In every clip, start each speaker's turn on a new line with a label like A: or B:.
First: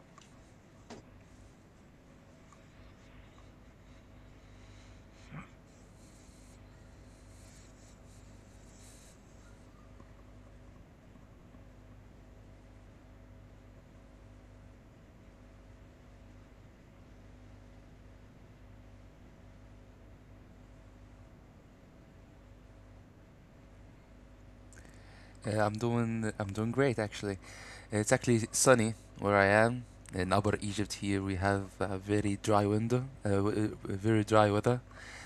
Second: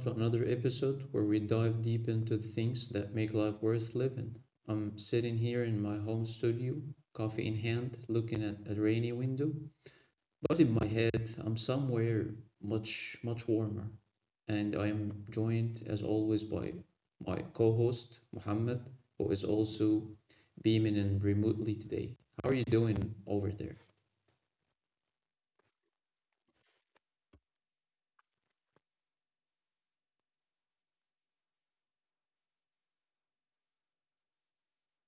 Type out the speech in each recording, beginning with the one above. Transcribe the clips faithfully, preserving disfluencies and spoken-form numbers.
A: to another episode where we dive deep into things that make life worth living. I'm sitting here in my home studio, coffee in hand, looking at a rainy window, but in my head, I'm somewhere much, much warmer. And I am joined, as always, by my co host, Mohammed, who is also beaming in remotely today. How are you doing over there?
B: Uh, I'm doing I'm doing great actually. It's actually sunny where I am in Upper Egypt. Here we have a very dry window, uh, w- uh, very dry weather.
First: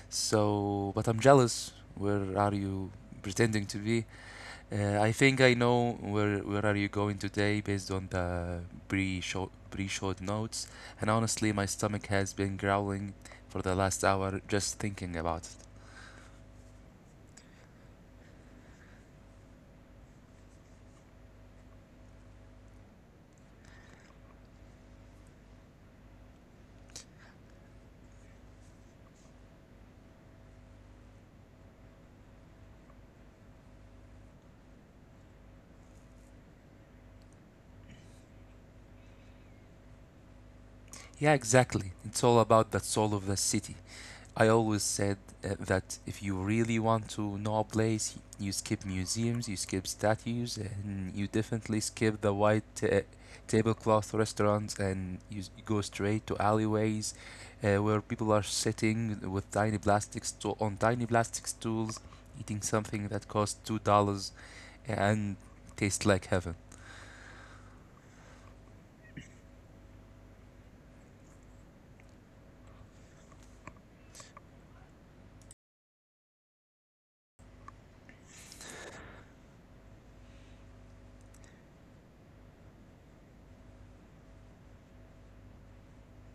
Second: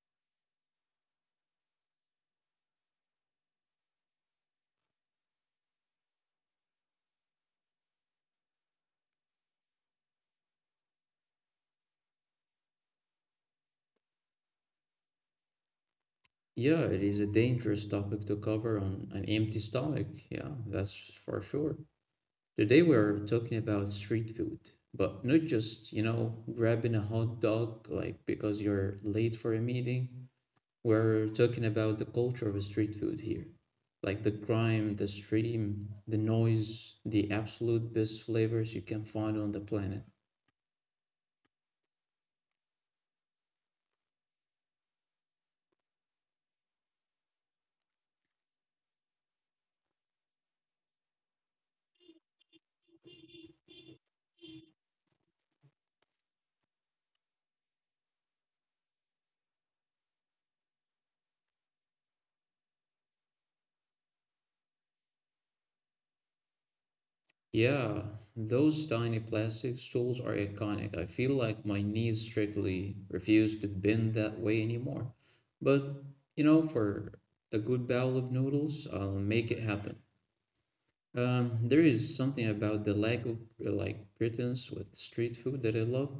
B: So, but I'm jealous. Where are you pretending to be? Uh, I think I know where where are you going today based on the pre short pre short notes. And honestly, my stomach has been growling for the last hour just thinking about it.
A: Yeah, it is a dangerous topic to cover on an empty stomach. Yeah, that's for sure. Today we're talking about street food, but not just, you know, grabbing a hot dog like because you're late for a meeting. We're talking about the culture of street food here. Like the crime, the stream, the noise, the absolute best flavors you can find on the planet.
B: Yeah, exactly. It's all about the soul of the city. I always said uh, that if you really want to know a place, you skip museums, you skip statues, and you definitely skip the white uh, tablecloth restaurants, and you s- go straight to alleyways uh, where people are sitting with tiny plastic sto- on tiny plastic stools, eating something that costs two dollars and tastes like heaven.
A: Yeah, those tiny plastic stools are iconic. I feel like my knees strictly refuse to bend that way anymore. But, you know, for a good bowl of noodles, I'll make it happen. Um, there is something about the lack of like pretense with street food that I love.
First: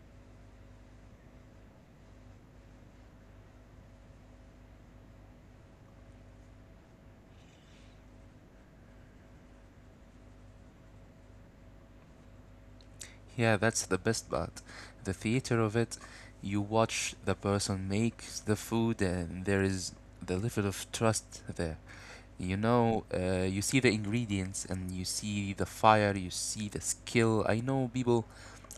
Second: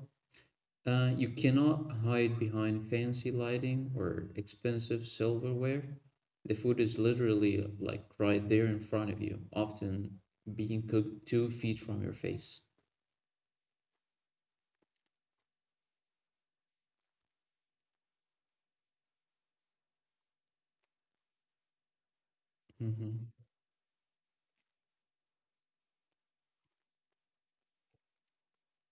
A: Uh, you cannot hide behind fancy lighting or expensive silverware. The food is literally like right there in front of you, often being cooked two feet from your face.
B: Yeah, that's the best part. The theater of it, you watch the person make the food, and there is the level of trust there. You know,
A: Hmm.
B: uh, you see the ingredients and you see the fire, you see the skill. I know people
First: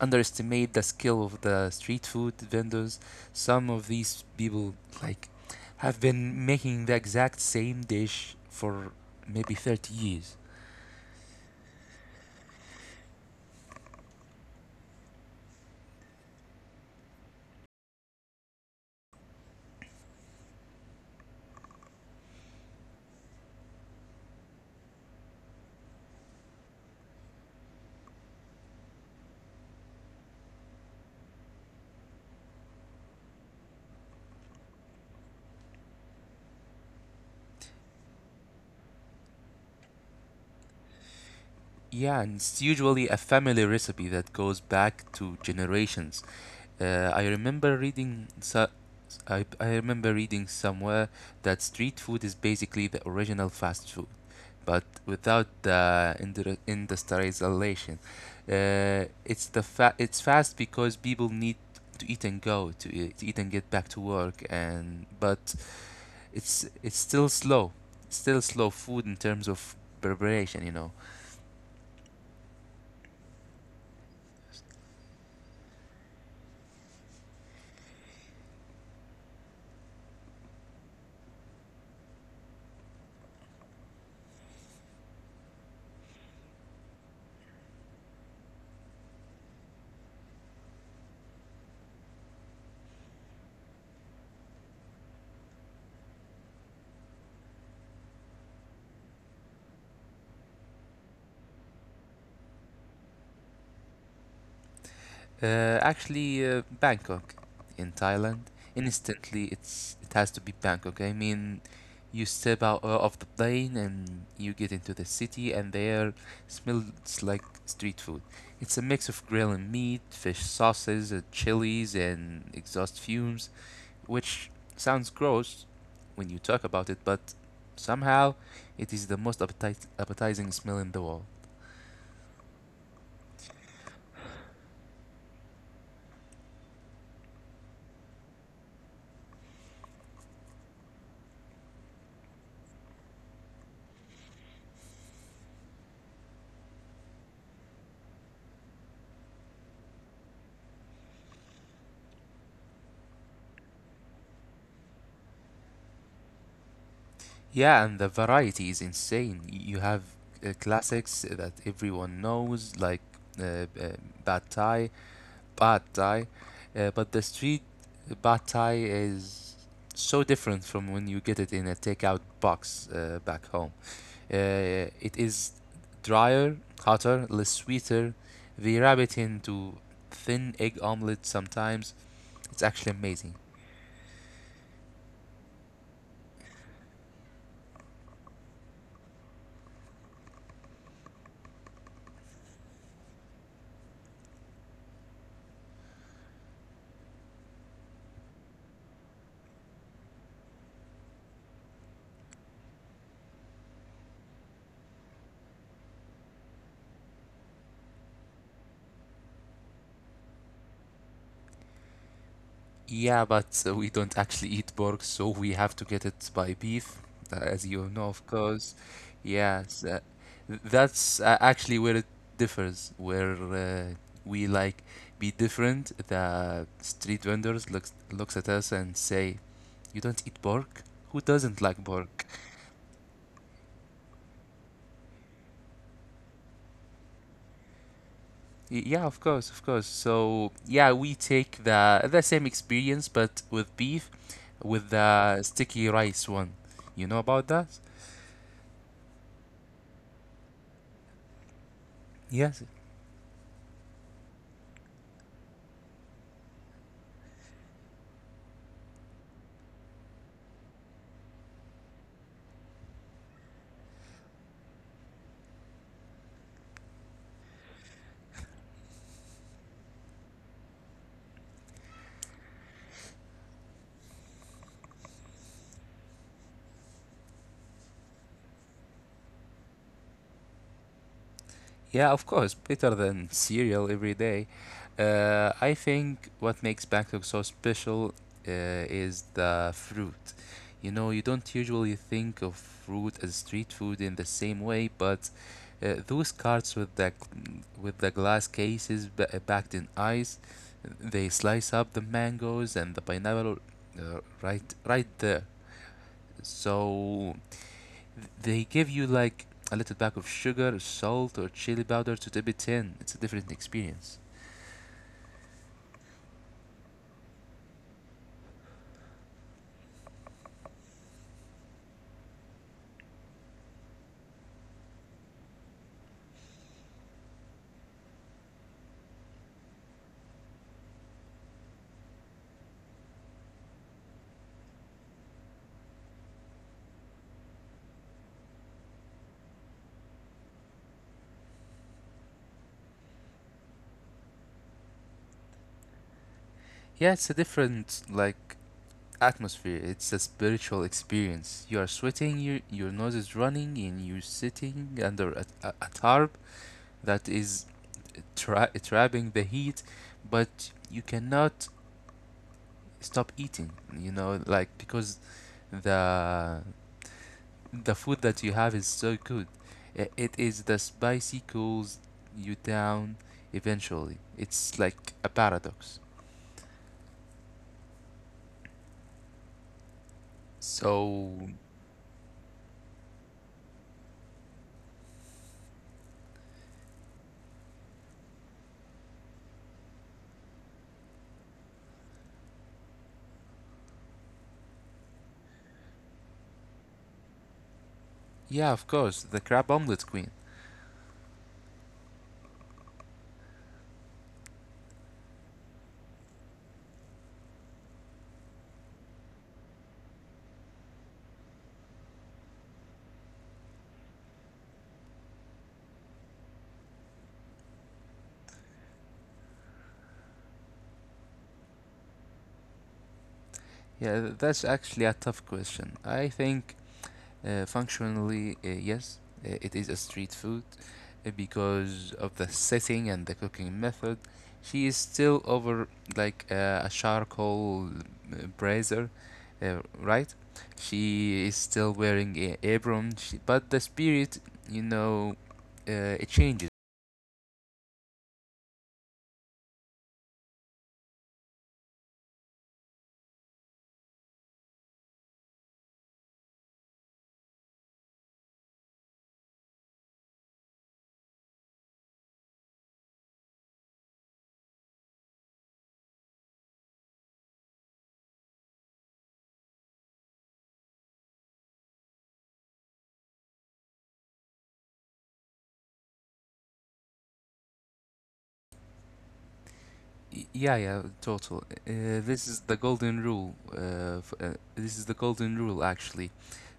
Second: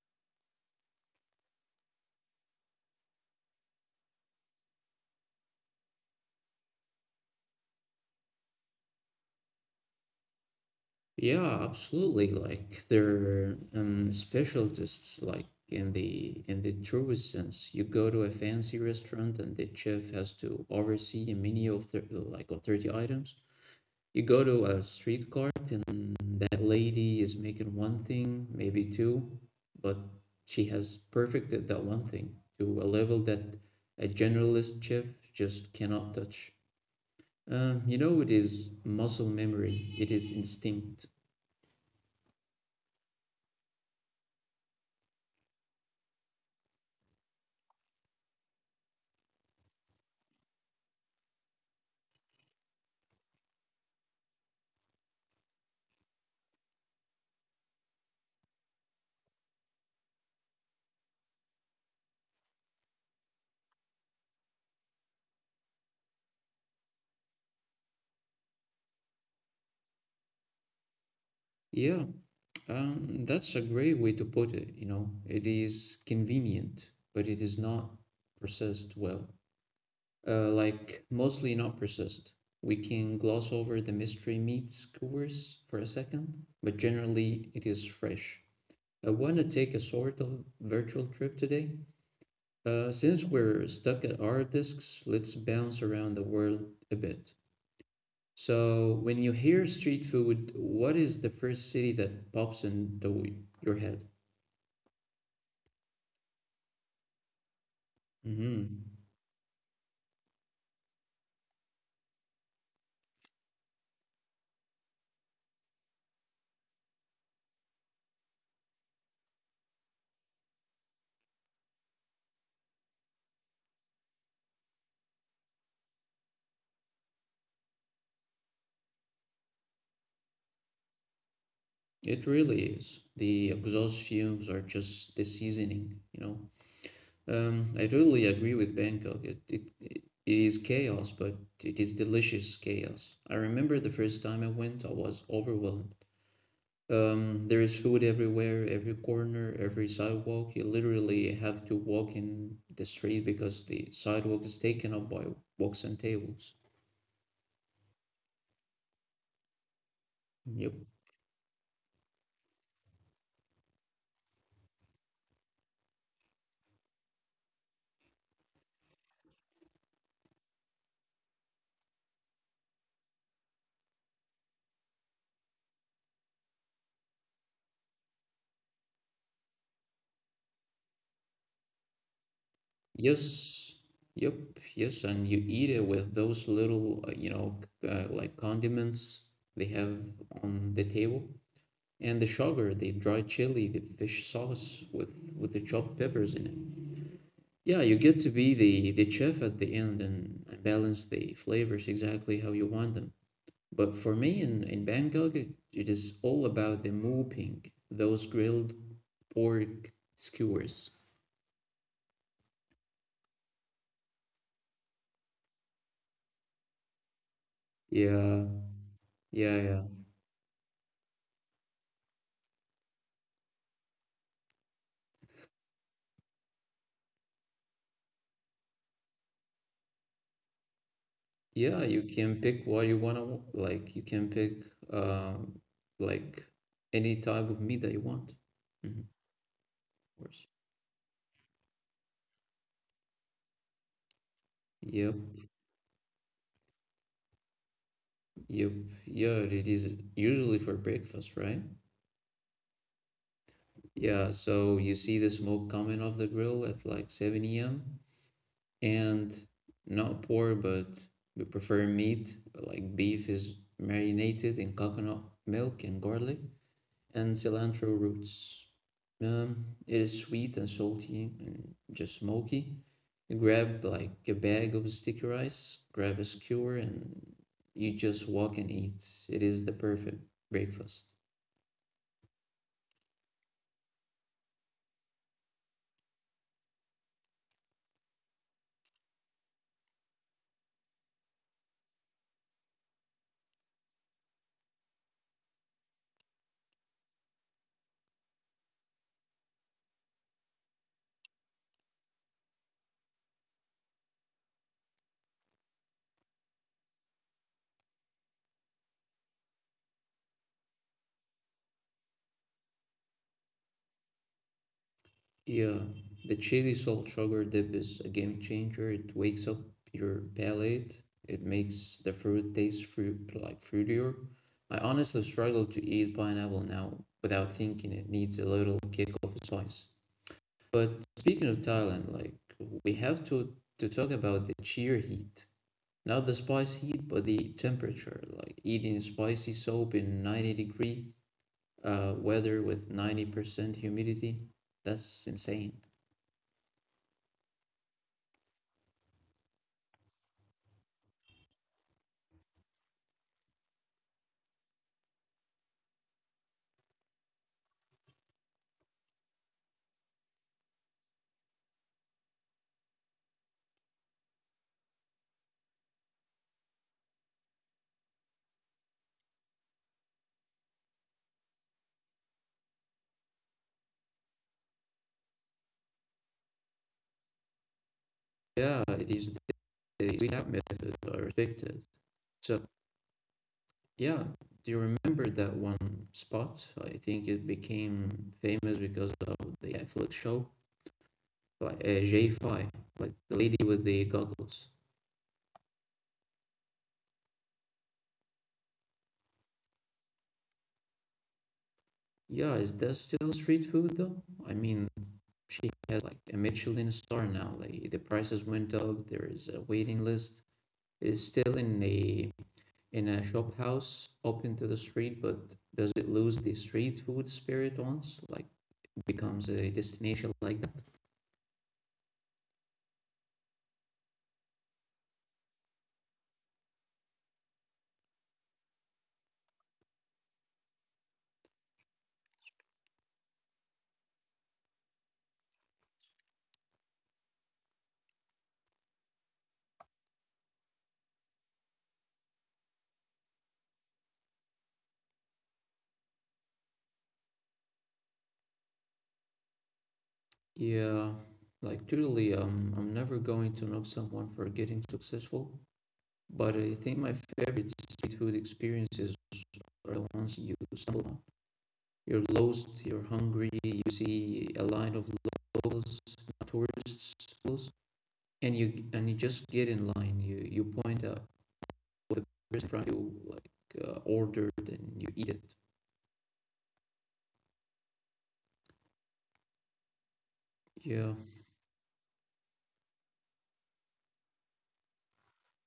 B: underestimate the skill of the street food vendors. Some of these people, like, have been making the exact same dish for maybe thirty years.
A: Yeah, absolutely. Like they're um, specialists, like in the in the truest sense. You go to a fancy restaurant and the chef has to oversee a menu of thir like of thirty items. You go to a street cart and that lady is making one thing, maybe two, but she has perfected that one thing to a level that a generalist chef just cannot touch. Um, you know, it is muscle memory, it is instinct.
B: Yeah, and it's usually a family recipe that goes back to generations. Uh, I remember reading so, I, I remember reading somewhere that street food is basically the original fast food, but without the indu- industrialization. Uh, it's the fa- it's fast because people need to eat and go to, e- to eat and get back to work, and but it's it's still slow, still slow food in terms of preparation, you know.
A: Yeah, um, that's a great way to put it, you know. It is convenient, but it is not processed well. Uh, like mostly not persist. We can gloss over the mystery meat skewers for a second, but generally it is fresh. I want to take a sort of virtual trip today. Uh, since we're stuck at our discs, let's bounce around the world a bit. So, when you hear street food, what is the first city that pops into your head?
B: Uh, actually, uh, Bangkok in Thailand.
A: Hmm.
B: Instantly, it's it has to be Bangkok. I mean, you step out uh, of the plane and you get into the city, and there smells like street food. It's a mix of grill and meat, fish sauces, uh, chilies, and exhaust fumes, which sounds gross when you talk about it, but somehow it is the most appetite- appetizing smell in the world.
A: It really is. The exhaust fumes are just the seasoning, you know. Um, I totally agree with Bangkok. It, it it is chaos, but it is delicious chaos. I remember the first time I went, I was overwhelmed. Um, there is food everywhere, every corner, every sidewalk. You literally have to walk in the street because the sidewalk is taken up by books and tables.
B: Yeah, and the variety is insane. You have uh,
A: Yep.
B: classics that everyone knows, like uh, uh, Bad Thai, Bad Thai, uh, but the street Bad Thai is so different from when you get it in a takeout box uh, back home. Uh, it is drier, hotter, less sweeter. They wrap it into thin egg omelette sometimes. It's actually amazing.
A: Yes. Yep. Yes. And you eat it with those little, uh, you know, c- uh, like condiments they have on the table. And the sugar, the dry chili, the fish sauce with, with the chopped peppers in it. Yeah, you get to be the, the chef at the end and, and balance the flavors exactly how you want them. But for me in, in Bangkok, it, it is all about the mooping, those grilled pork skewers.
B: Yeah, but uh, we don't actually eat pork, so we have to get it by beef, uh, as you know, of
A: Yeah,
B: course.
A: yeah,
B: Yes,
A: yeah.
B: uh, th- that's uh, actually where it differs, where uh, we like be different. The street vendors looks looks at us and say, "You don't eat pork? Who doesn't like
A: Yeah, you
B: pork?"
A: can pick what you want to like. You can pick um like any type of meat that you want.
B: Y-
A: Mhm,
B: Yeah,
A: of
B: of course, of course. So
A: course.
B: yeah, we take the the same experience, but with beef, with
A: Yep.
B: the sticky rice one. You know about that?
A: Yep. Yeah, it is usually for breakfast, right?
B: Yes.
A: Yeah, so you see the smoke coming off the grill at like seven a m. And not poor, but we prefer meat. Like beef is marinated in coconut milk and garlic and cilantro roots. Um, it is sweet and salty and just smoky. You grab like a bag of sticky rice, grab a skewer, and you just walk and eat. It is the perfect breakfast.
B: Yeah, of course, better than cereal every day. Uh, I think what makes Bangkok so special uh, is the fruit. You know, you don't usually think of fruit as street food in the same way, but uh, those carts with the gl- with the glass cases ba- uh, packed in ice, they slice up the mangoes and the pineapple uh, right right there. So they give you like a little pack of sugar, salt, or chili powder to dip it in. It's a different experience.
A: Yeah, the chili salt sugar dip is a game changer. It wakes up your palate. It makes the fruit taste fruit like fruitier. I honestly struggle to eat pineapple now without thinking it needs a little kick of spice. But speaking of Thailand, like we have to to talk about the sheer heat. Not the spice heat, but the temperature. Like eating spicy soup in ninety degree uh, weather with ninety percent humidity. That's insane.
B: Yeah, it's a different like atmosphere. It's a spiritual experience. You are sweating, your your nose is running, and you're sitting under a, a, a tarp that is tra- trapping the heat, but you cannot stop eating. You know, like because the the food that you have is so good. I- It is the spicy cools you down eventually. It's like a paradox. So,
A: Yeah, these days we have methods are restricted. So yeah, do you remember that one spot? I think it became famous because of the Netflix show, like uh, J five, like the lady with the goggles.
B: yeah, of course, the crab omelet queen.
A: Yeah, is that still street food though? I mean, she has like a Michelin star now. Like the prices went up. There is a waiting list. It is still in a in a shop house open to the street, but does it lose the street food spirit once? Like becomes a destination like that.
B: Yeah, that's actually a tough question. I think Uh, functionally, uh, yes, uh, it is a street food uh, because of the setting and the cooking method. She is still over like uh, a charcoal uh, brazier, uh, right? She is still wearing a apron, she, but the spirit, you know, uh, it changes.
A: Yeah, like truly, um, I'm never going to knock someone for getting successful, but I think my favorite street food experiences are the ones you stumble on. You're lost, you're hungry, you see a line of locals, tourists, and you and you just get in line. You you point out what the person from you like uh, ordered, and you eat it.
B: Y- Yeah, yeah, total. Uh,
A: Yeah,
B: this is the golden rule. Uh, f- uh, This is the golden rule actually.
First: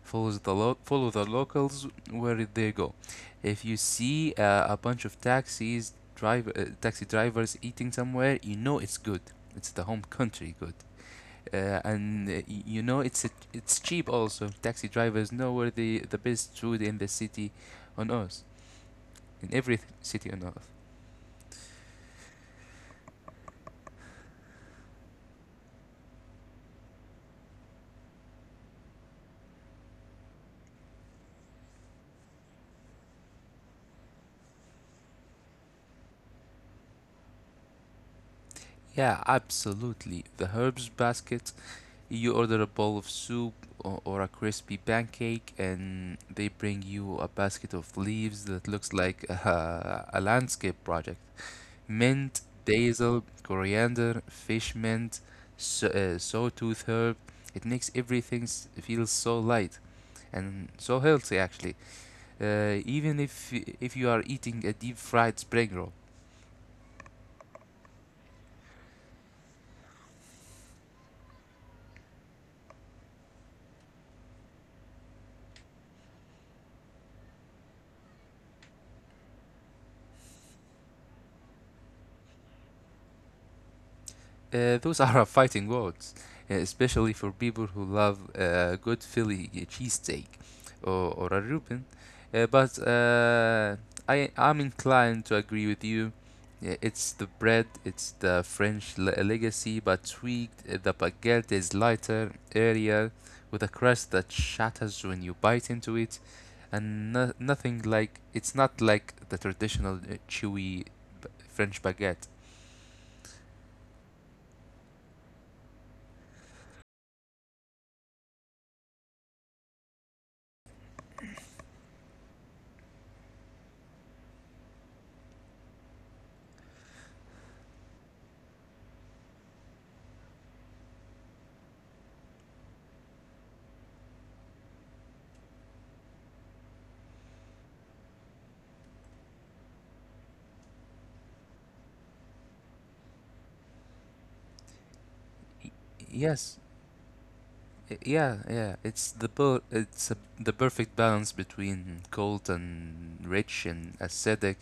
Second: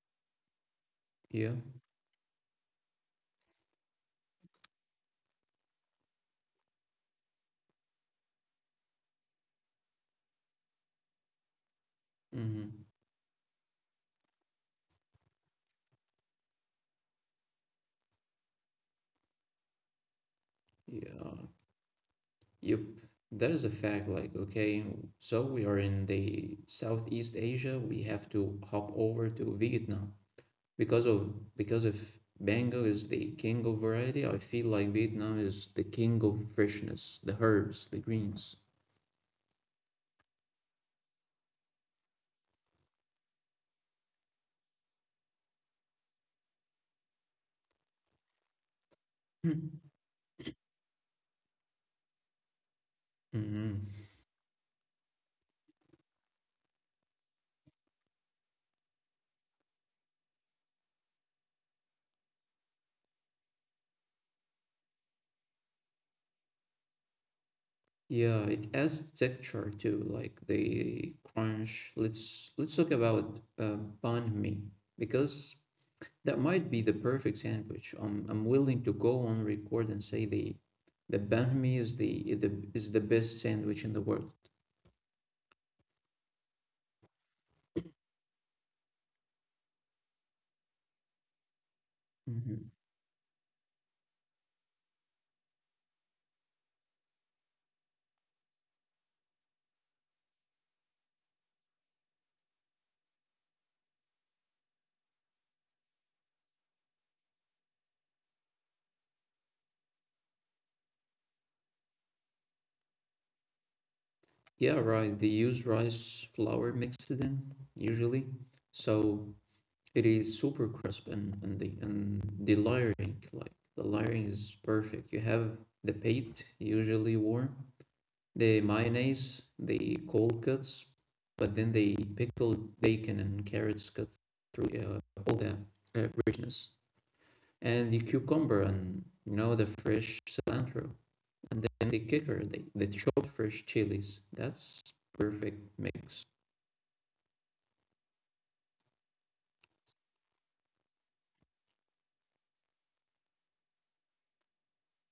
B: Follows the lo- follow the
A: yeah,
B: locals where they go. If you see uh, a bunch of taxis, drive uh, taxi drivers eating somewhere, you know it's good. It's the home country good. Uh, and uh,
A: mm-hmm.
B: y- you know it's it's cheap also. Taxi drivers know where the the best food in the city on earth, in every th- city on earth.
A: Yeah. Yep, that is a fact. Like, okay, so we are in the Southeast Asia. We have to hop over to Vietnam because of because if mango is the king of variety, I feel like Vietnam is the king of freshness, the herbs, the greens.
B: Yeah, absolutely. The herbs basket. You order a bowl of soup or, or a crispy pancake, and they bring you a basket of leaves that looks like a, a landscape project. Mint, basil,
A: Mm-hmm.
B: coriander, fish mint, so, uh, sawtooth herb. It makes everything s- feel so light and so healthy, actually. Uh, even if y- If you are eating a deep fried spring roll.
A: Yeah, it adds texture too, like the crunch. Let's let's talk about uh, banh mi because that might be the perfect sandwich. I'm, I'm willing to go on record and say the the banh mi is the, the is the best sandwich in the world.
B: Uh, those are fighting words, uh, especially for people who love a good Philly cheesesteak or, or a Reuben.
A: Hmm.
B: Uh, but uh, I, I'm inclined to agree with you. Yeah, it's the bread, it's the French le- legacy, but tweaked. Uh, The baguette is lighter, airier, with a crust that shatters when you bite into it, and no- nothing like it's not like the traditional uh, chewy French baguette.
A: Yeah, right. They use rice flour mixed in usually, so it is super crisp and and the and the layering like the layering is perfect. You have the pate usually warm, the mayonnaise, the cold cuts, but then they pickled bacon and carrots cut through uh, all the uh, richness, and the cucumber and you know the fresh cilantro, and then the kicker, the, the chopped fresh chilies. That's perfect mix.
B: Y- yes, Y- Yeah, yeah, it's the per- it's a, the perfect balance between cold and rich and acidic,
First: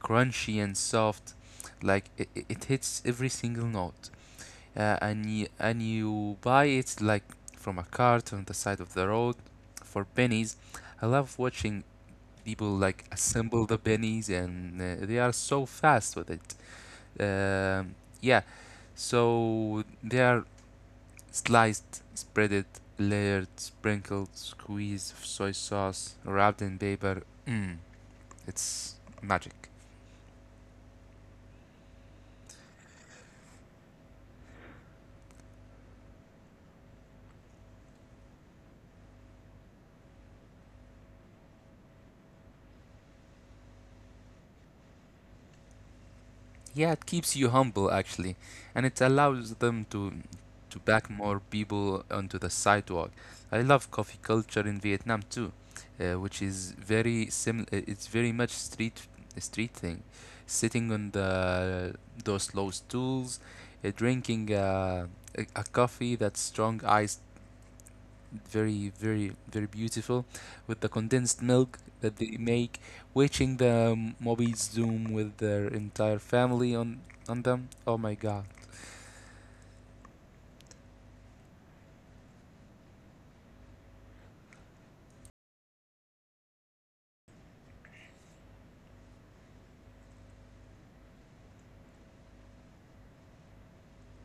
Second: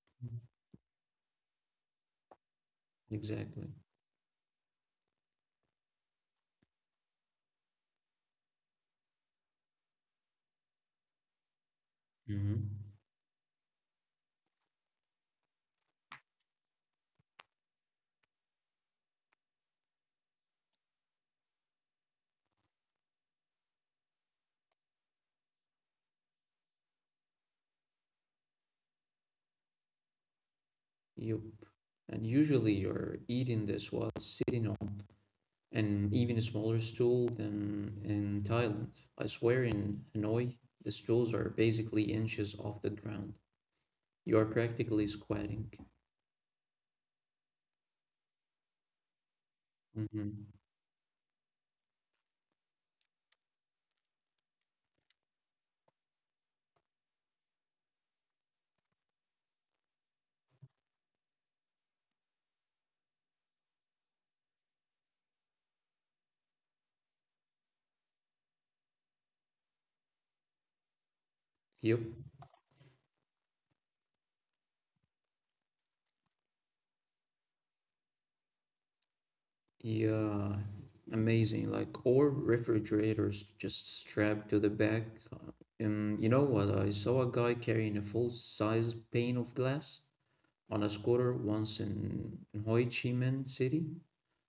B: crunchy and soft. Like it, it hits every single
A: Exactly.
B: note, uh, and y- and you buy it like from a cart on the side of the road for pennies. I love watching people
A: Mm-hmm.
B: like assemble the pennies, and uh, they are so fast with it. Um yeah, so they are sliced, spreaded, layered, sprinkled, squeezed soy sauce, wrapped in paper. Mmm, it's magic.
A: Yup. And usually you're eating this while sitting on and even smaller stool than in Thailand. I swear in Hanoi, the stools are basically inches off the ground. You are practically squatting.
B: Yeah, it keeps you humble actually, and it allows them to
A: Hmm.
B: to back more people onto the sidewalk. I love coffee culture in Vietnam too, uh, which is very similar. It's very much street street thing, sitting on the those low stools, uh, drinking uh, a, a coffee that's strong iced very very very beautiful with the condensed milk
A: Yep.
B: that they make, watching the mobbies zoom with their entire family on on them, oh my god.
A: Yeah. Amazing. Like, or refrigerators just strapped to the back. Uh, And you know what? I saw a guy carrying a full-size pane of glass on a scooter once in in Ho Chi Minh City.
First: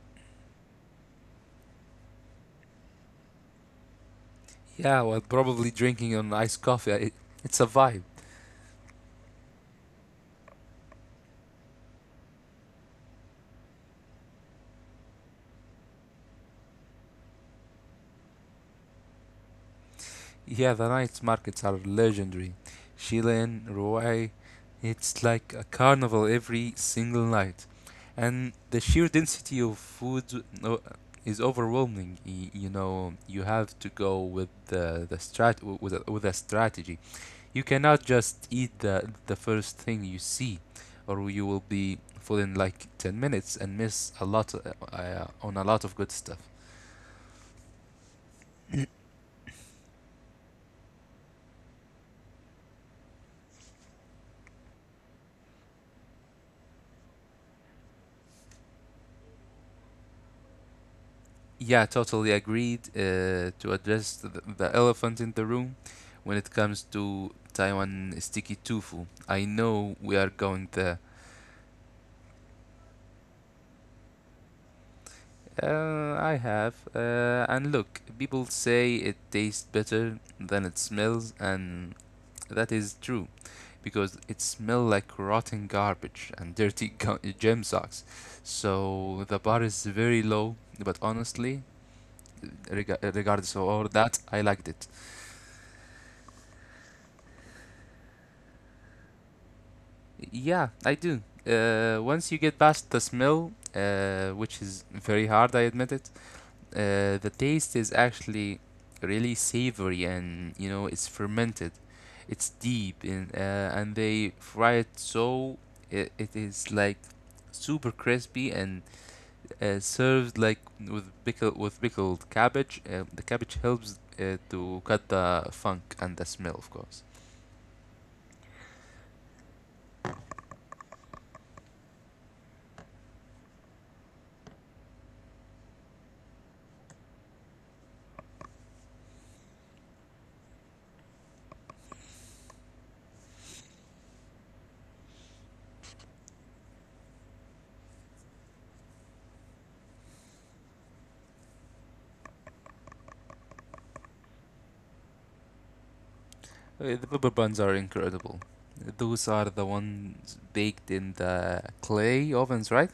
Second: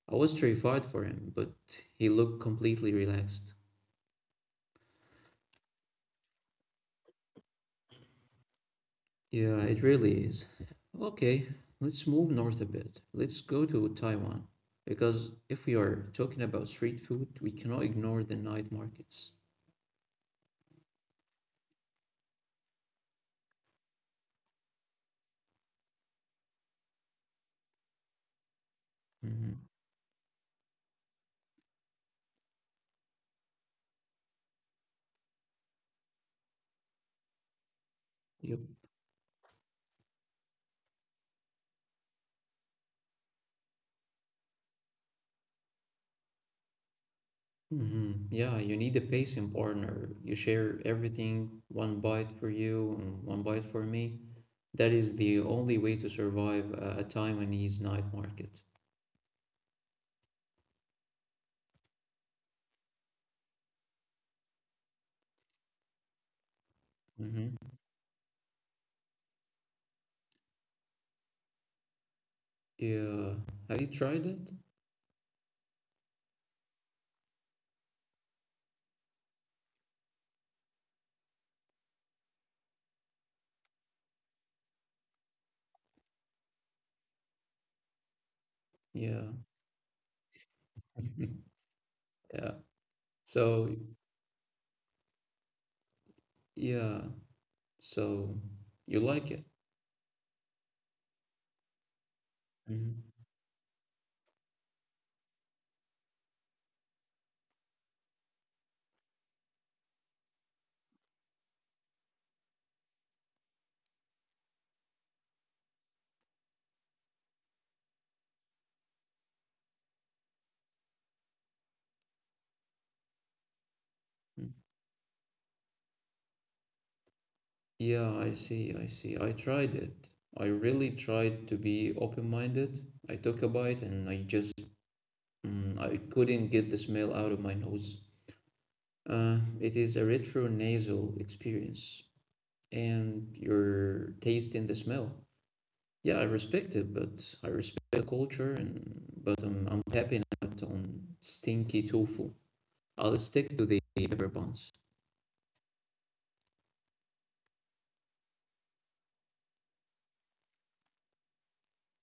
A: I was terrified for him, but he looked completely relaxed.
B: Yeah, while probably drinking an iced coffee. It it's a vibe.
A: Yeah, it really is. Okay, let's move north a bit. Let's go to Taiwan. Because if we are talking about street food, we cannot ignore the night markets.
B: Yeah, the night markets are legendary. Sheila in Roy, it's like a carnival every single night. And the sheer
A: Hmm.
B: density of food no- is overwhelming. Y- You know, you have to go with the, the strat w- with a, with a strategy. You cannot
A: Yep.
B: just eat the, the first thing you see, or you will be full in like ten minutes and miss a lot uh, uh, on a lot of good stuff.
A: Hmm. Yeah, you need a pacing partner. You share everything, one bite for you and one bite for me. That is the only way to survive a a Taiwanese night market.
B: Yeah, totally agreed. Uh, to address the, the elephant in the room when it comes to
A: Hmm.
B: Taiwan sticky tofu, I know we are going there.
A: Yeah. Have you tried it?
B: Uh, I have. Uh, and look, people say it tastes better than it smells, and that is true because it smells like rotten garbage and dirty gu- gym socks.
A: Yeah.
B: So the bar is very low, but honestly,
A: Yeah.
B: rega-
A: So,
B: regardless of all that, I liked it.
A: yeah. So you like it?
B: Yeah, I do. Uh, once you get past
A: Mhm.
B: the smell, uh, which is very hard, I admit it, uh, the taste is actually really savory and you know it's fermented. It's deep in, uh, and they fry it so it, it is like super crispy and uh, served like with pickle with pickled cabbage. Uh, the cabbage helps uh,
A: Mm.
B: to cut the funk and the smell, of course.
A: Yeah, I see, I see. I tried it. I really tried to be open-minded. I took a bite and I just mm, I couldn't get the smell out of my nose. Uh, it is a retronasal experience, and you're tasting the smell. Yeah, I respect it, but I respect the culture, and but I'm I'm tapping out on stinky tofu. I'll stick to the pepper buns.
B: Uh, The pepper buns are incredible. Those are the ones baked in the clay ovens, right?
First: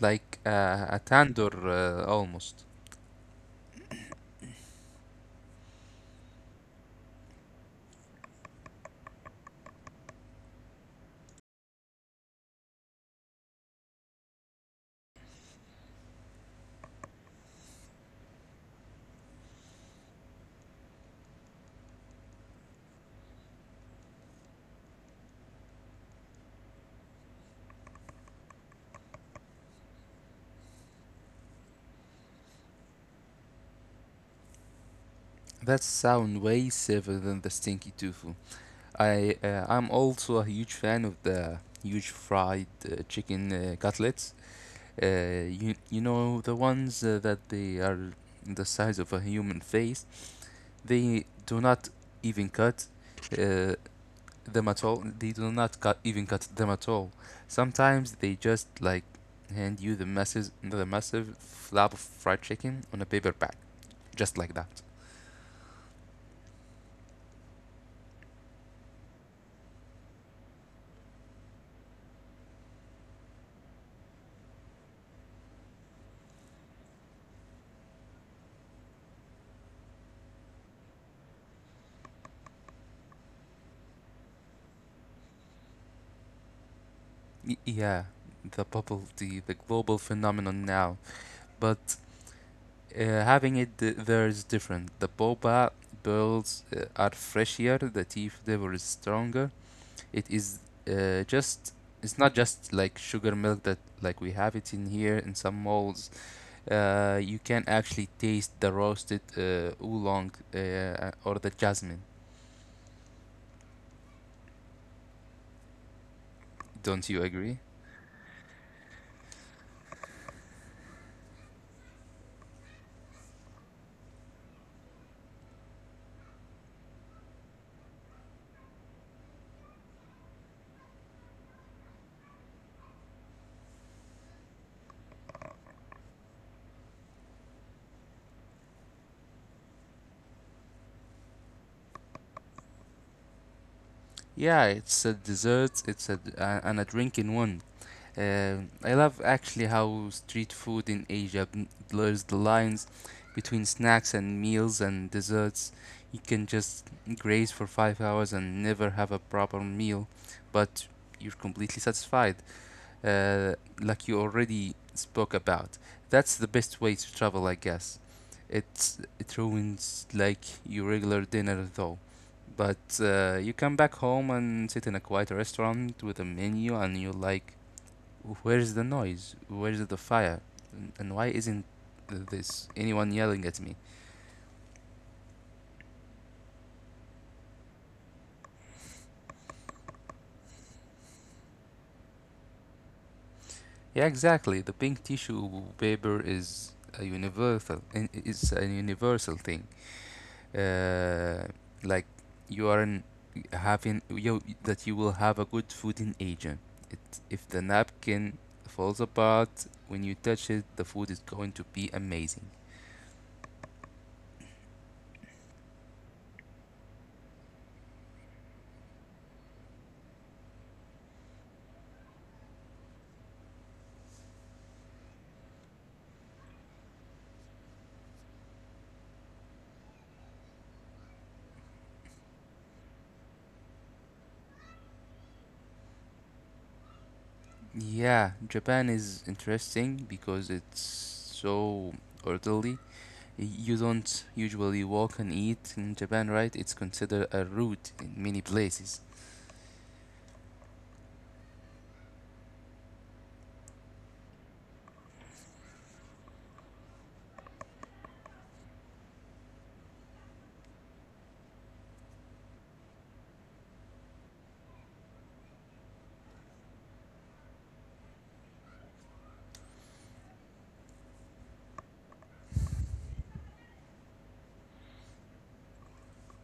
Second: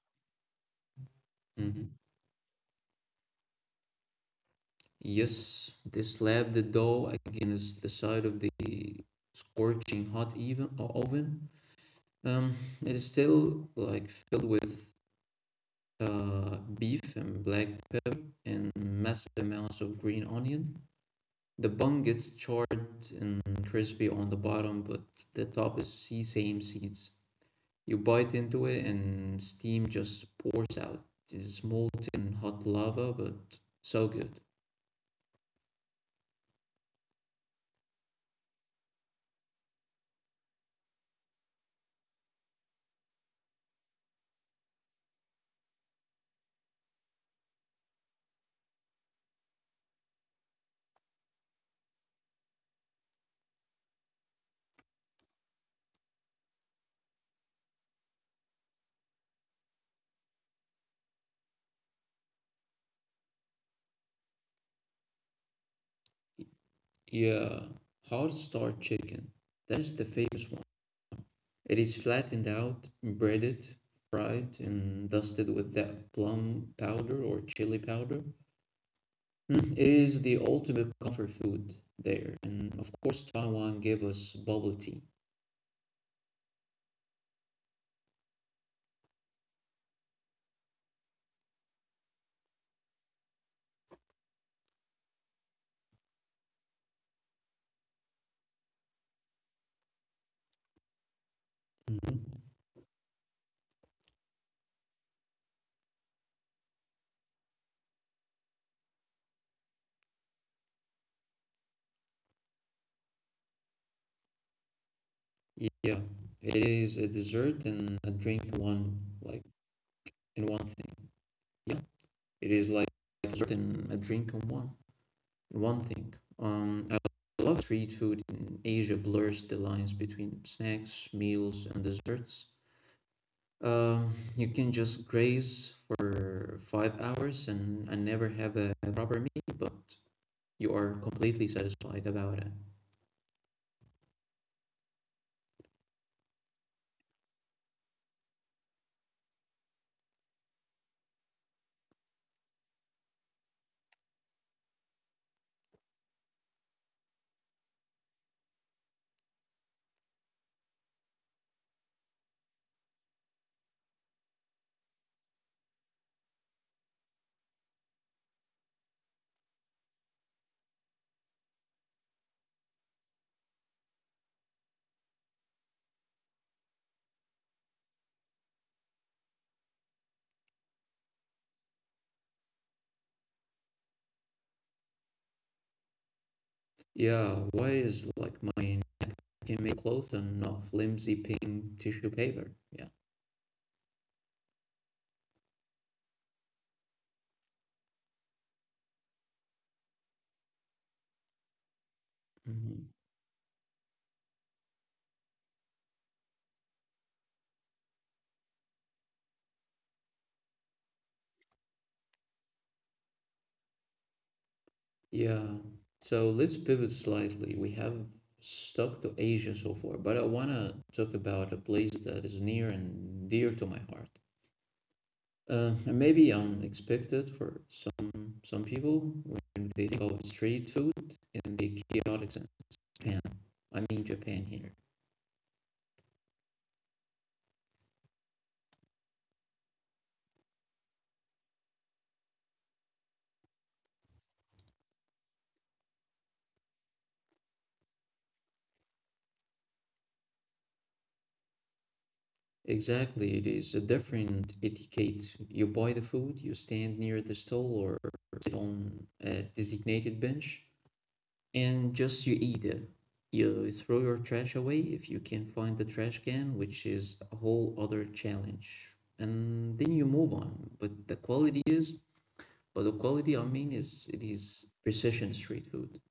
B: Like uh, a tandoor uh,
A: Mm-hmm.
B: almost.
A: Yes, they slapped the dough against the side of the scorching hot even uh, oven. Um, it is still like filled with uh, beef and black pepper and massive amounts of green onion. The bun gets charred and crispy on the bottom, but the top is sesame seeds. You bite into it and steam just pours out. It's molten hot lava, but so good.
B: That sound way safer than the stinky tofu. I uh, I'm also a huge fan of the huge fried uh, chicken uh, cutlets. Uh, you you know the ones uh, that they are the size of a human face. They do not even cut. Uh, them at all. They do not cut, even cut them at all. Sometimes they just like hand you the massive, the massive slab of fried chicken on a paper bag, just like that.
A: Yeah, hard starch chicken. That is the famous one. It is flattened out, breaded, fried, and dusted with that plum powder or chili powder. Mm, it is the ultimate comfort food there. And of course, Taiwan gave us bubble tea.
B: Y- yeah, the bubble tea, the global phenomenon now. But uh, having it th- there is different. The boba pearls uh, are fresher. The tea flavor is stronger. It is uh, just. It's not just like
A: Mhm.
B: sugar milk that like we have it in here in some malls. Uh, you can actually taste the roasted uh, oolong uh, or the jasmine.
A: Yeah,
B: Don't you
A: it
B: agree?
A: is a dessert and a drink in one, like in one thing. Yeah, it is like a dessert and a drink in one. One thing, um, a lot of street food in Asia blurs the lines between snacks, meals, and desserts. Um, you can just graze for five hours and, and never have a proper meal, but you are completely satisfied about it.
B: Yeah, it's a dessert. It's a d- a- And a drink in one. Uh, I love actually how street food in Asia bl- blurs the lines between snacks and meals and desserts. You can just graze for five hours and never have a proper meal, but you're completely satisfied. uh, like you already spoke about. That's the best way to travel, I guess. It's it ruins like your regular dinner though. But uh, you come back home and sit in a quiet restaurant with a menu, and you're like, "Where's the noise? Where's the fire? And, and why isn't this anyone yelling at me?"
A: Yeah, why is like mine can make clothes and not flimsy pink tissue paper? Yeah.
B: Yeah, exactly. The pink tissue paper is a universal. It's a universal thing. uh, like you are in,
A: Mhm.
B: having you that you will have a good food in Asia. It, if the napkin falls apart when you touch it, the food is going to be amazing.
A: Yeah. So let's pivot slightly. We have stuck to Asia so far, but I want to talk about a place that is near and dear to my heart. Uh, and maybe unexpected for some some people when they think of street food in the chaotic sense. Japan. I mean Japan here.
B: Yeah, Japan is interesting because it's so orderly. You don't usually walk and eat in Japan, right? It's considered a route in many places.
A: Exactly, it is a different etiquette. You buy the food, you stand near the stall or sit on a designated bench, and just you eat it. You throw your trash away if you can find the trash can, which is a whole other challenge. And then you move on. But the quality is, but the quality I mean is it is precision street food.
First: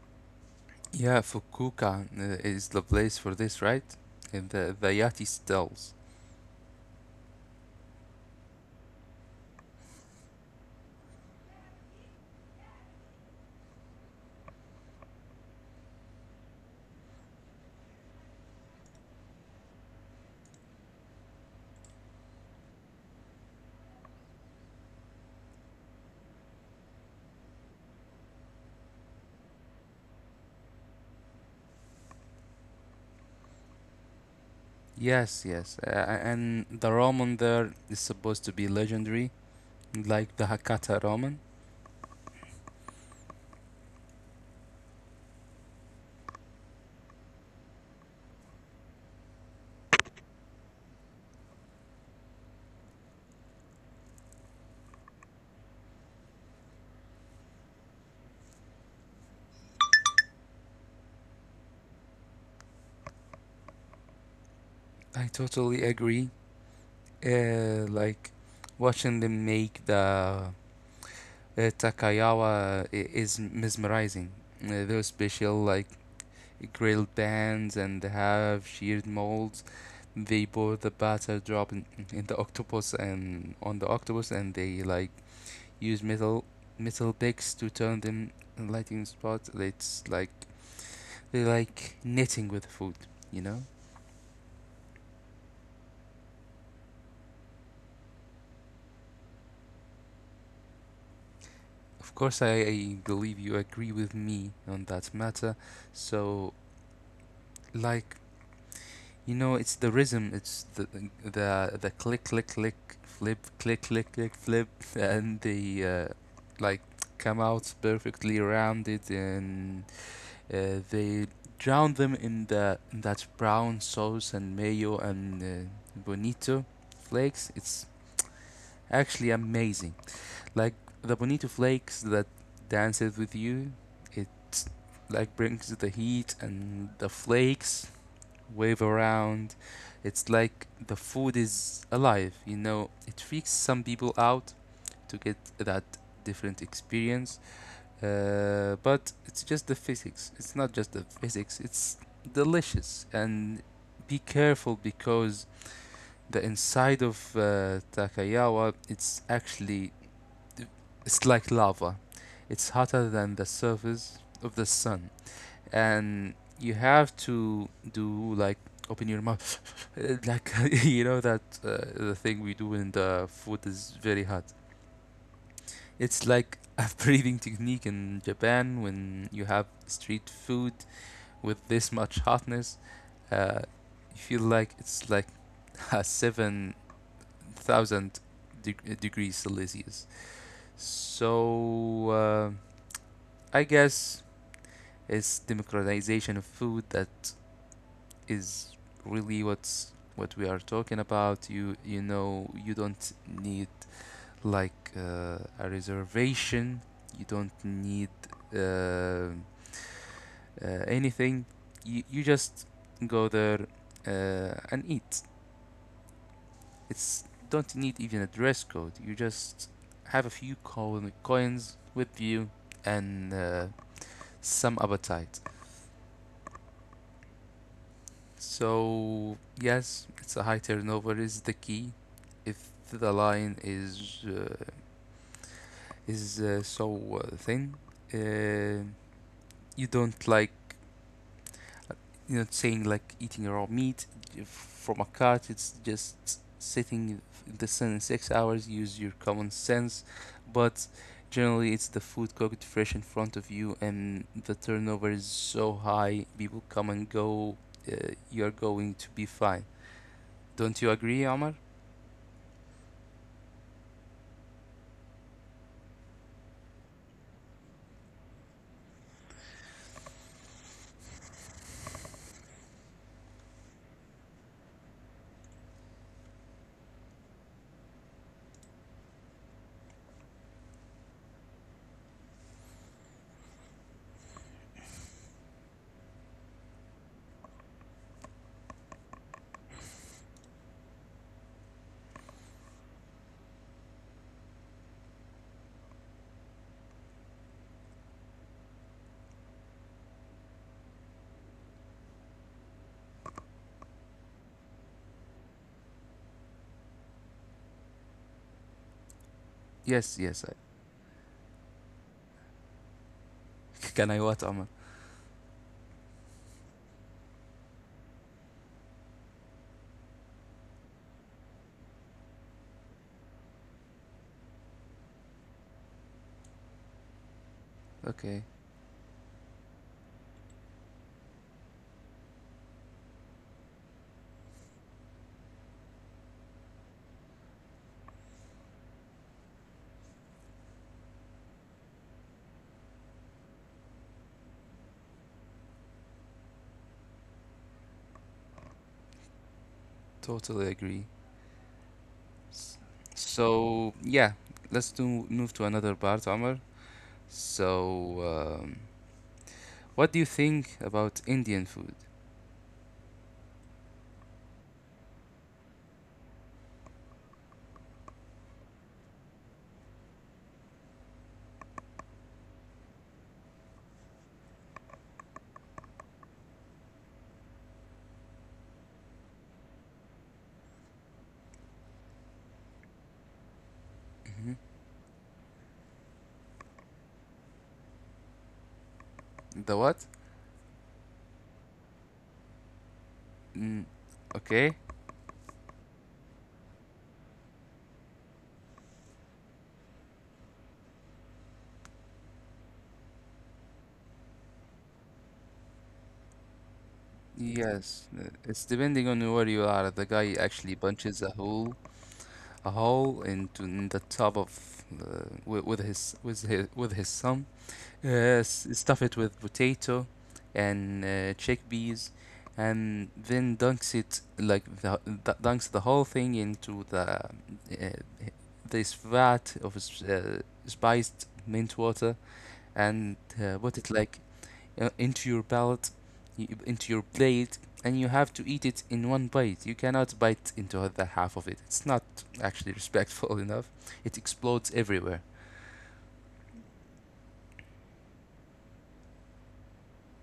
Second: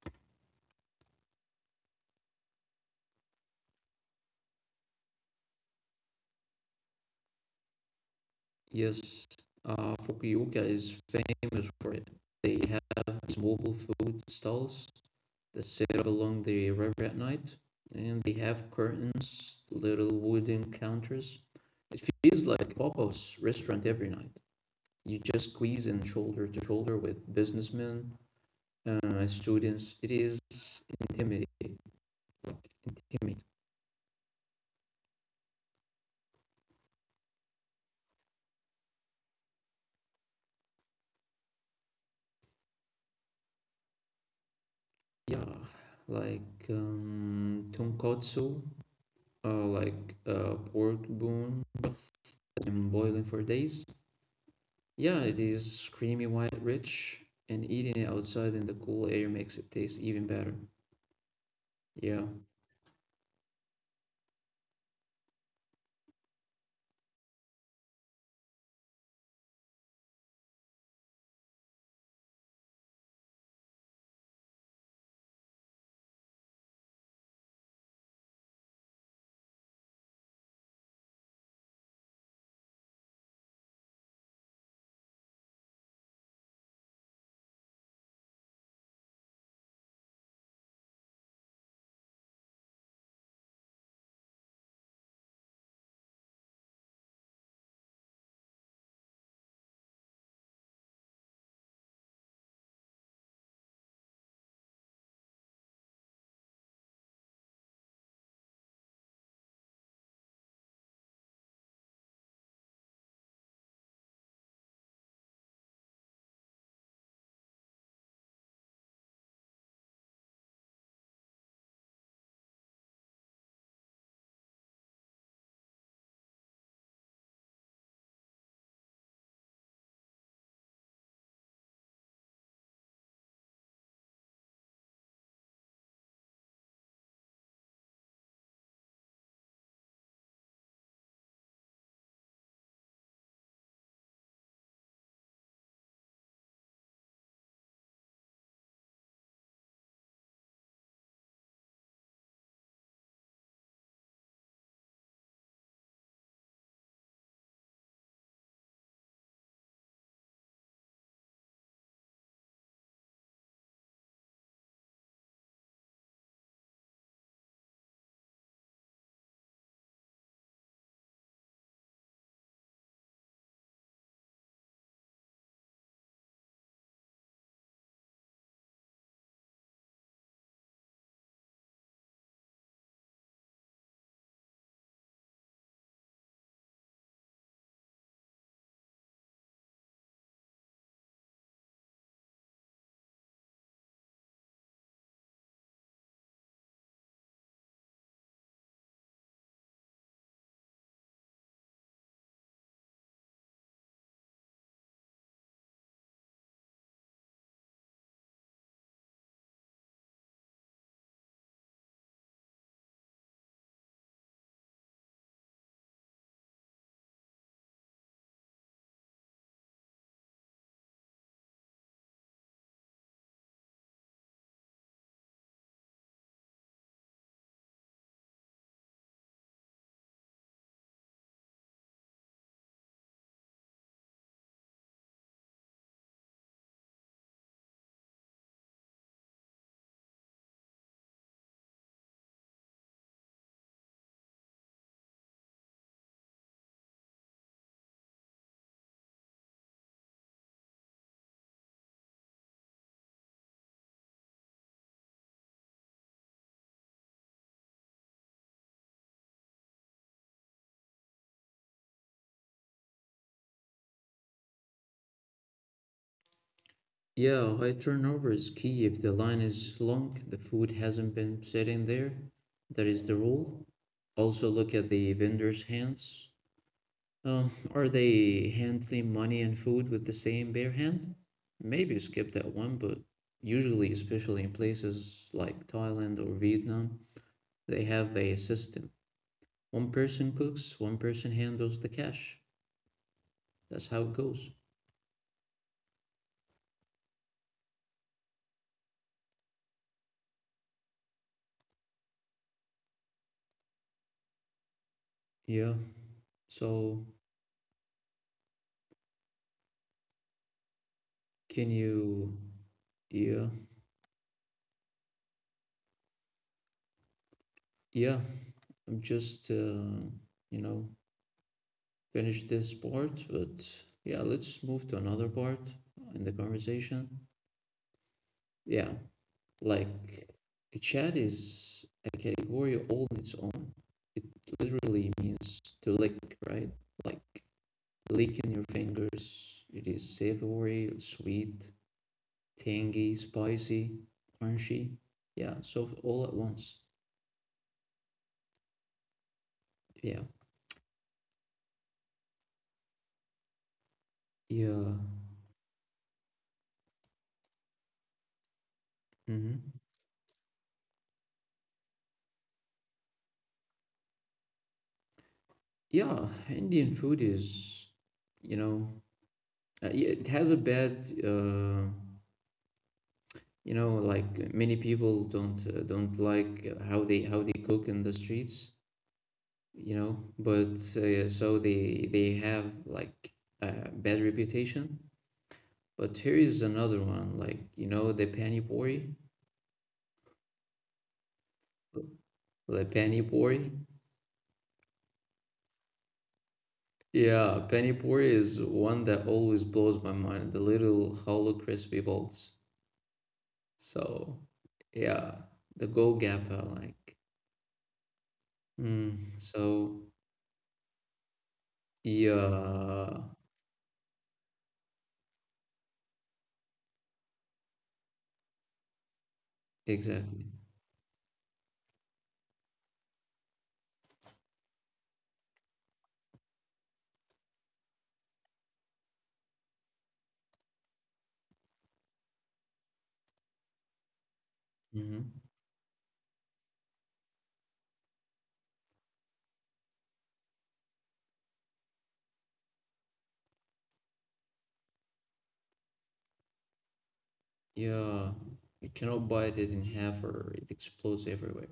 B: Yeah, Fukuoka uh, is the place for this, right? And the the Yati stalls.
A: Yes, uh, Fukuoka is famous for it. They have these mobile food stalls that set up along the river at night, and they have curtains, little wooden counters. It feels like Popo's restaurant every night. You just squeeze in shoulder to shoulder with businessmen, uh, students. It is intimidating. Intimate.
B: Yes, yes. Uh, and the ramen there is supposed to be legendary, like the Hakata ramen.
A: Yeah, like um, tonkotsu, uh, like uh, pork bone broth and boiling for days. Yeah, it is creamy white rich, and eating it outside in the cool air makes it taste even better. Yeah.
B: I totally agree. Uh, like watching them make the uh, Takayawa i- is mesmerizing. Uh, those special like grilled pans and they have sheared molds. They pour the batter drop in, in the octopus and on the octopus and they like use metal metal picks to turn them in lighting spots. It's like they like knitting with food, you know? Of course, I, I believe you agree with me on that matter. So, like, you know, it's the rhythm, it's the the the click, click, click, flip, click, click, click, flip, and they uh, like come out perfectly rounded, and uh, they drown them in the in that brown sauce and mayo and uh, bonito flakes. It's actually amazing. Like the bonito flakes that dances with you, it like brings the heat and the flakes wave around. It's like the food is alive, you know. It freaks some people out to get that different experience, uh, but it's just the physics. It's not just the physics. It's delicious and be careful because the inside of uh, Takayawa it's actually it's like lava. It's hotter than the surface of the sun, and you have to do like open your mouth, like you know that uh, the thing we do when the food is very hot. It's like a breathing technique in Japan when you have street food with this much hotness. Uh, you feel like it's like a seven thousand deg- degrees Celsius. So uh, I guess is democratization of food that is really what's what we are talking about. You you know you don't need like uh, a reservation. You don't need uh, uh, anything. You you just go there uh, and eat. It's don't need even a dress code. You just have a few coin, coins with you and uh, some appetite. So, yes, it's a high turnover is the key. If the line is uh, is uh, so uh, thin, uh, you don't like you know saying like eating raw meat from a cart. It's just sitting in the sun in six hours. Use your common sense, but generally it's the food cooked fresh in front of you, and the turnover is so high. People come and go. Uh, you are going to be fine. Don't you agree, Omar?
A: Yeah, high turnover is key. If the line is long, the food hasn't been sitting there. That is the rule. Also, look at the vendor's hands. Uh, are they handling money and food with the same bare hand? Maybe skip that one, but usually, especially in places like Thailand or Vietnam, they have a system. One person cooks, one person handles the cash. That's how it goes. Yeah. So
B: Yes,
A: can
B: yes. I,
A: you? Yeah.
B: can I what, Omar?
A: Yeah. I'm just, uh, you know, finish this part, but yeah, let's move to another part in the conversation. Yeah. Like
B: Okay,
A: a chat is a category all on its own. It literally means to lick, right? Like licking your fingers. It is savory, sweet, tangy, spicy, crunchy. Yeah, soft all at once. Yeah.
B: totally agree. S-
A: Yeah.
B: so, yeah, let's do move to another part, Omar.
A: Hmm.
B: So, um, what do you think about Indian food?
A: Yeah, Indian food is, you know, uh, yeah, it has a bad, uh, you know, like many people don't uh, don't like how they how they cook in the streets, you know, but uh, yeah, so they they have like a bad reputation.
B: Hmm.
A: But here is another one, like you know, the pani puri,
B: The what?
A: the pani puri.
B: Mm, okay.
A: Yeah, penny port is one that always blows my mind. The little hollow crispy balls. So, yeah, the goal gapper, like, mm,
B: Yes, uh,
A: so,
B: it's depending on where you are. The guy actually punches a hole,
A: yeah,
B: a hole into in the top of, uh, with, with his with his with his thumb, Uh, s-
A: exactly.
B: stuff it with potato and uh, chickpeas, and then dunks it like the, the dunks the whole thing into the uh, this vat of s- uh, spiced mint water, and uh, put
A: Hmm.
B: it like uh, into your palate, y- into your plate, and you have to eat it in one bite. You cannot bite into the half of it. It's not actually respectful enough. It explodes everywhere.
A: Yeah, you cannot bite it in half or it explodes everywhere.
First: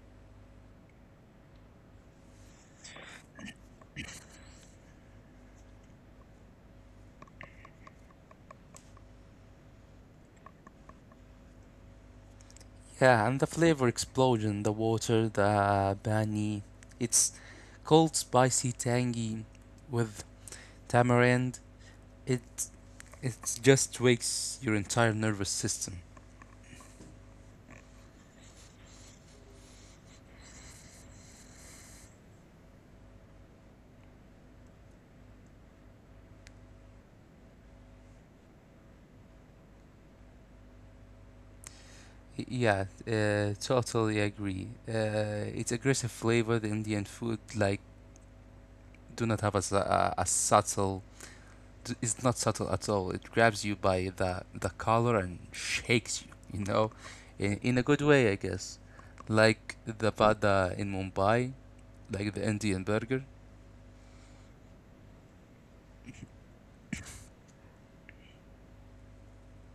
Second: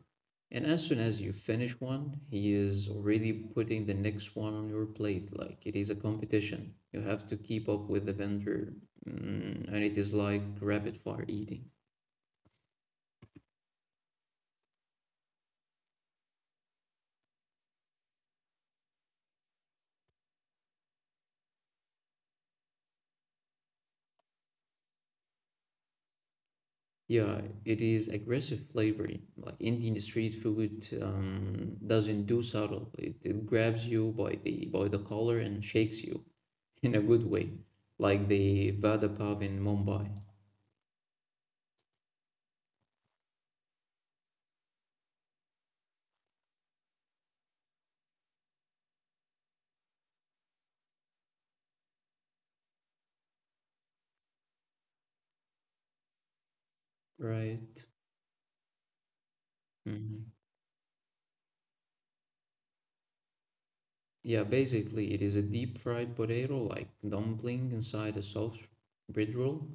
A: And as soon as you finish one, he is already putting the next one on your plate. Like, it is a competition. You have to keep up with the vendor, mm, and it is like rapid fire eating.
B: Yeah, and the flavor explosion, the water, the bani. It's cold, spicy, tangy with tamarind. It it just wakes your entire nervous system.
A: Yeah, it is aggressive flavoring. Like Indian street food um, doesn't do subtle. It, it grabs you by the by the collar and shakes you in a good way, like the Vada Pav in Mumbai,
B: Y- Yeah, uh, totally agree. Uh, it's aggressive flavor. The Indian food like do not have a, s- a, a subtle. d- It's not subtle at all. It grabs you by the the collar and shakes you. You know, in, in a
A: right?
B: good way, I guess like the
A: Hmm.
B: vada in Mumbai. Like the Indian burger.
A: Yeah, basically it is a deep fried potato like dumpling inside a soft bread roll,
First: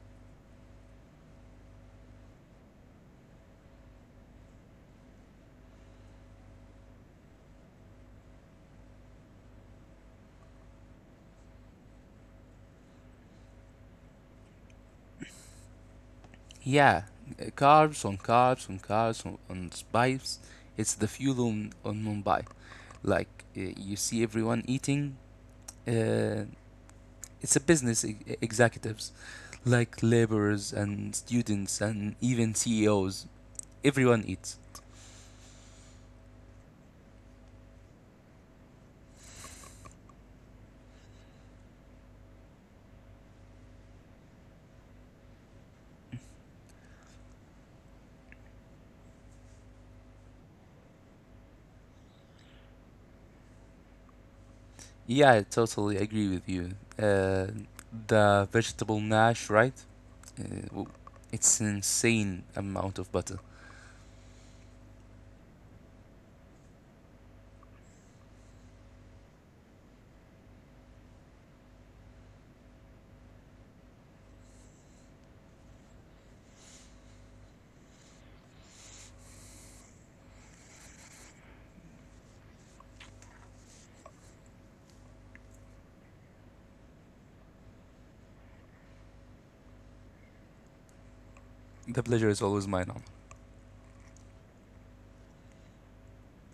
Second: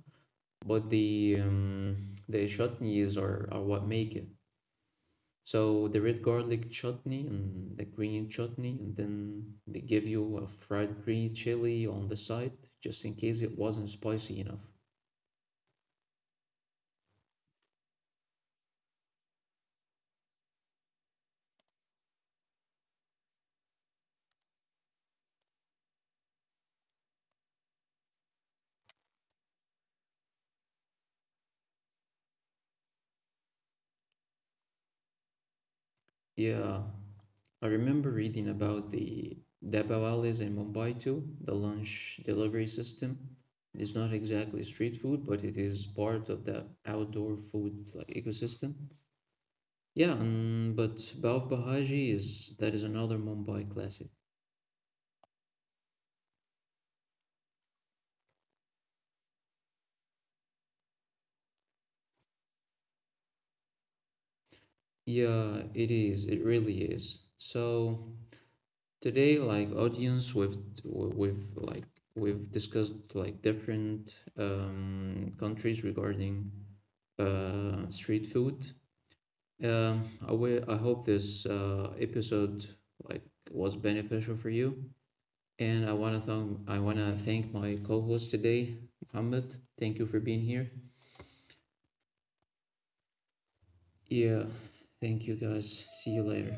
A: but the um, the chutneys are, are what make it. So the red garlic chutney and the green chutney, and then they give you a fried green chili on the side, just in case it wasn't spicy enough.
B: Yeah, uh, carbs on carbs on carbs on, on spice. It's the fuel on, on Mumbai. Like uh, you see everyone eating. Uh, it's a business e- e-, executives, like laborers and students and even C E Os. Everyone eats.
A: Yeah, I remember reading about the Dabawalis in Mumbai too, the lunch delivery system. It is not exactly street food, but it is part of the outdoor food like ecosystem. Yeah, um, but Bav Bahaji is that is another Mumbai classic.
B: Yeah, I totally agree with you. Uh, the vegetable nash, right? Uh, w- it's an insane amount of butter.
A: Yeah, it is. It really is. So today like audience we've we've like we've discussed like different um, countries regarding uh, street food um, I, wi- I hope this uh, episode like was beneficial for you and i want to thank i want to thank my co-host today, Muhammad. Thank you for being here.
B: The pleasure is always mine.
A: Yeah, thank you, guys. See you later.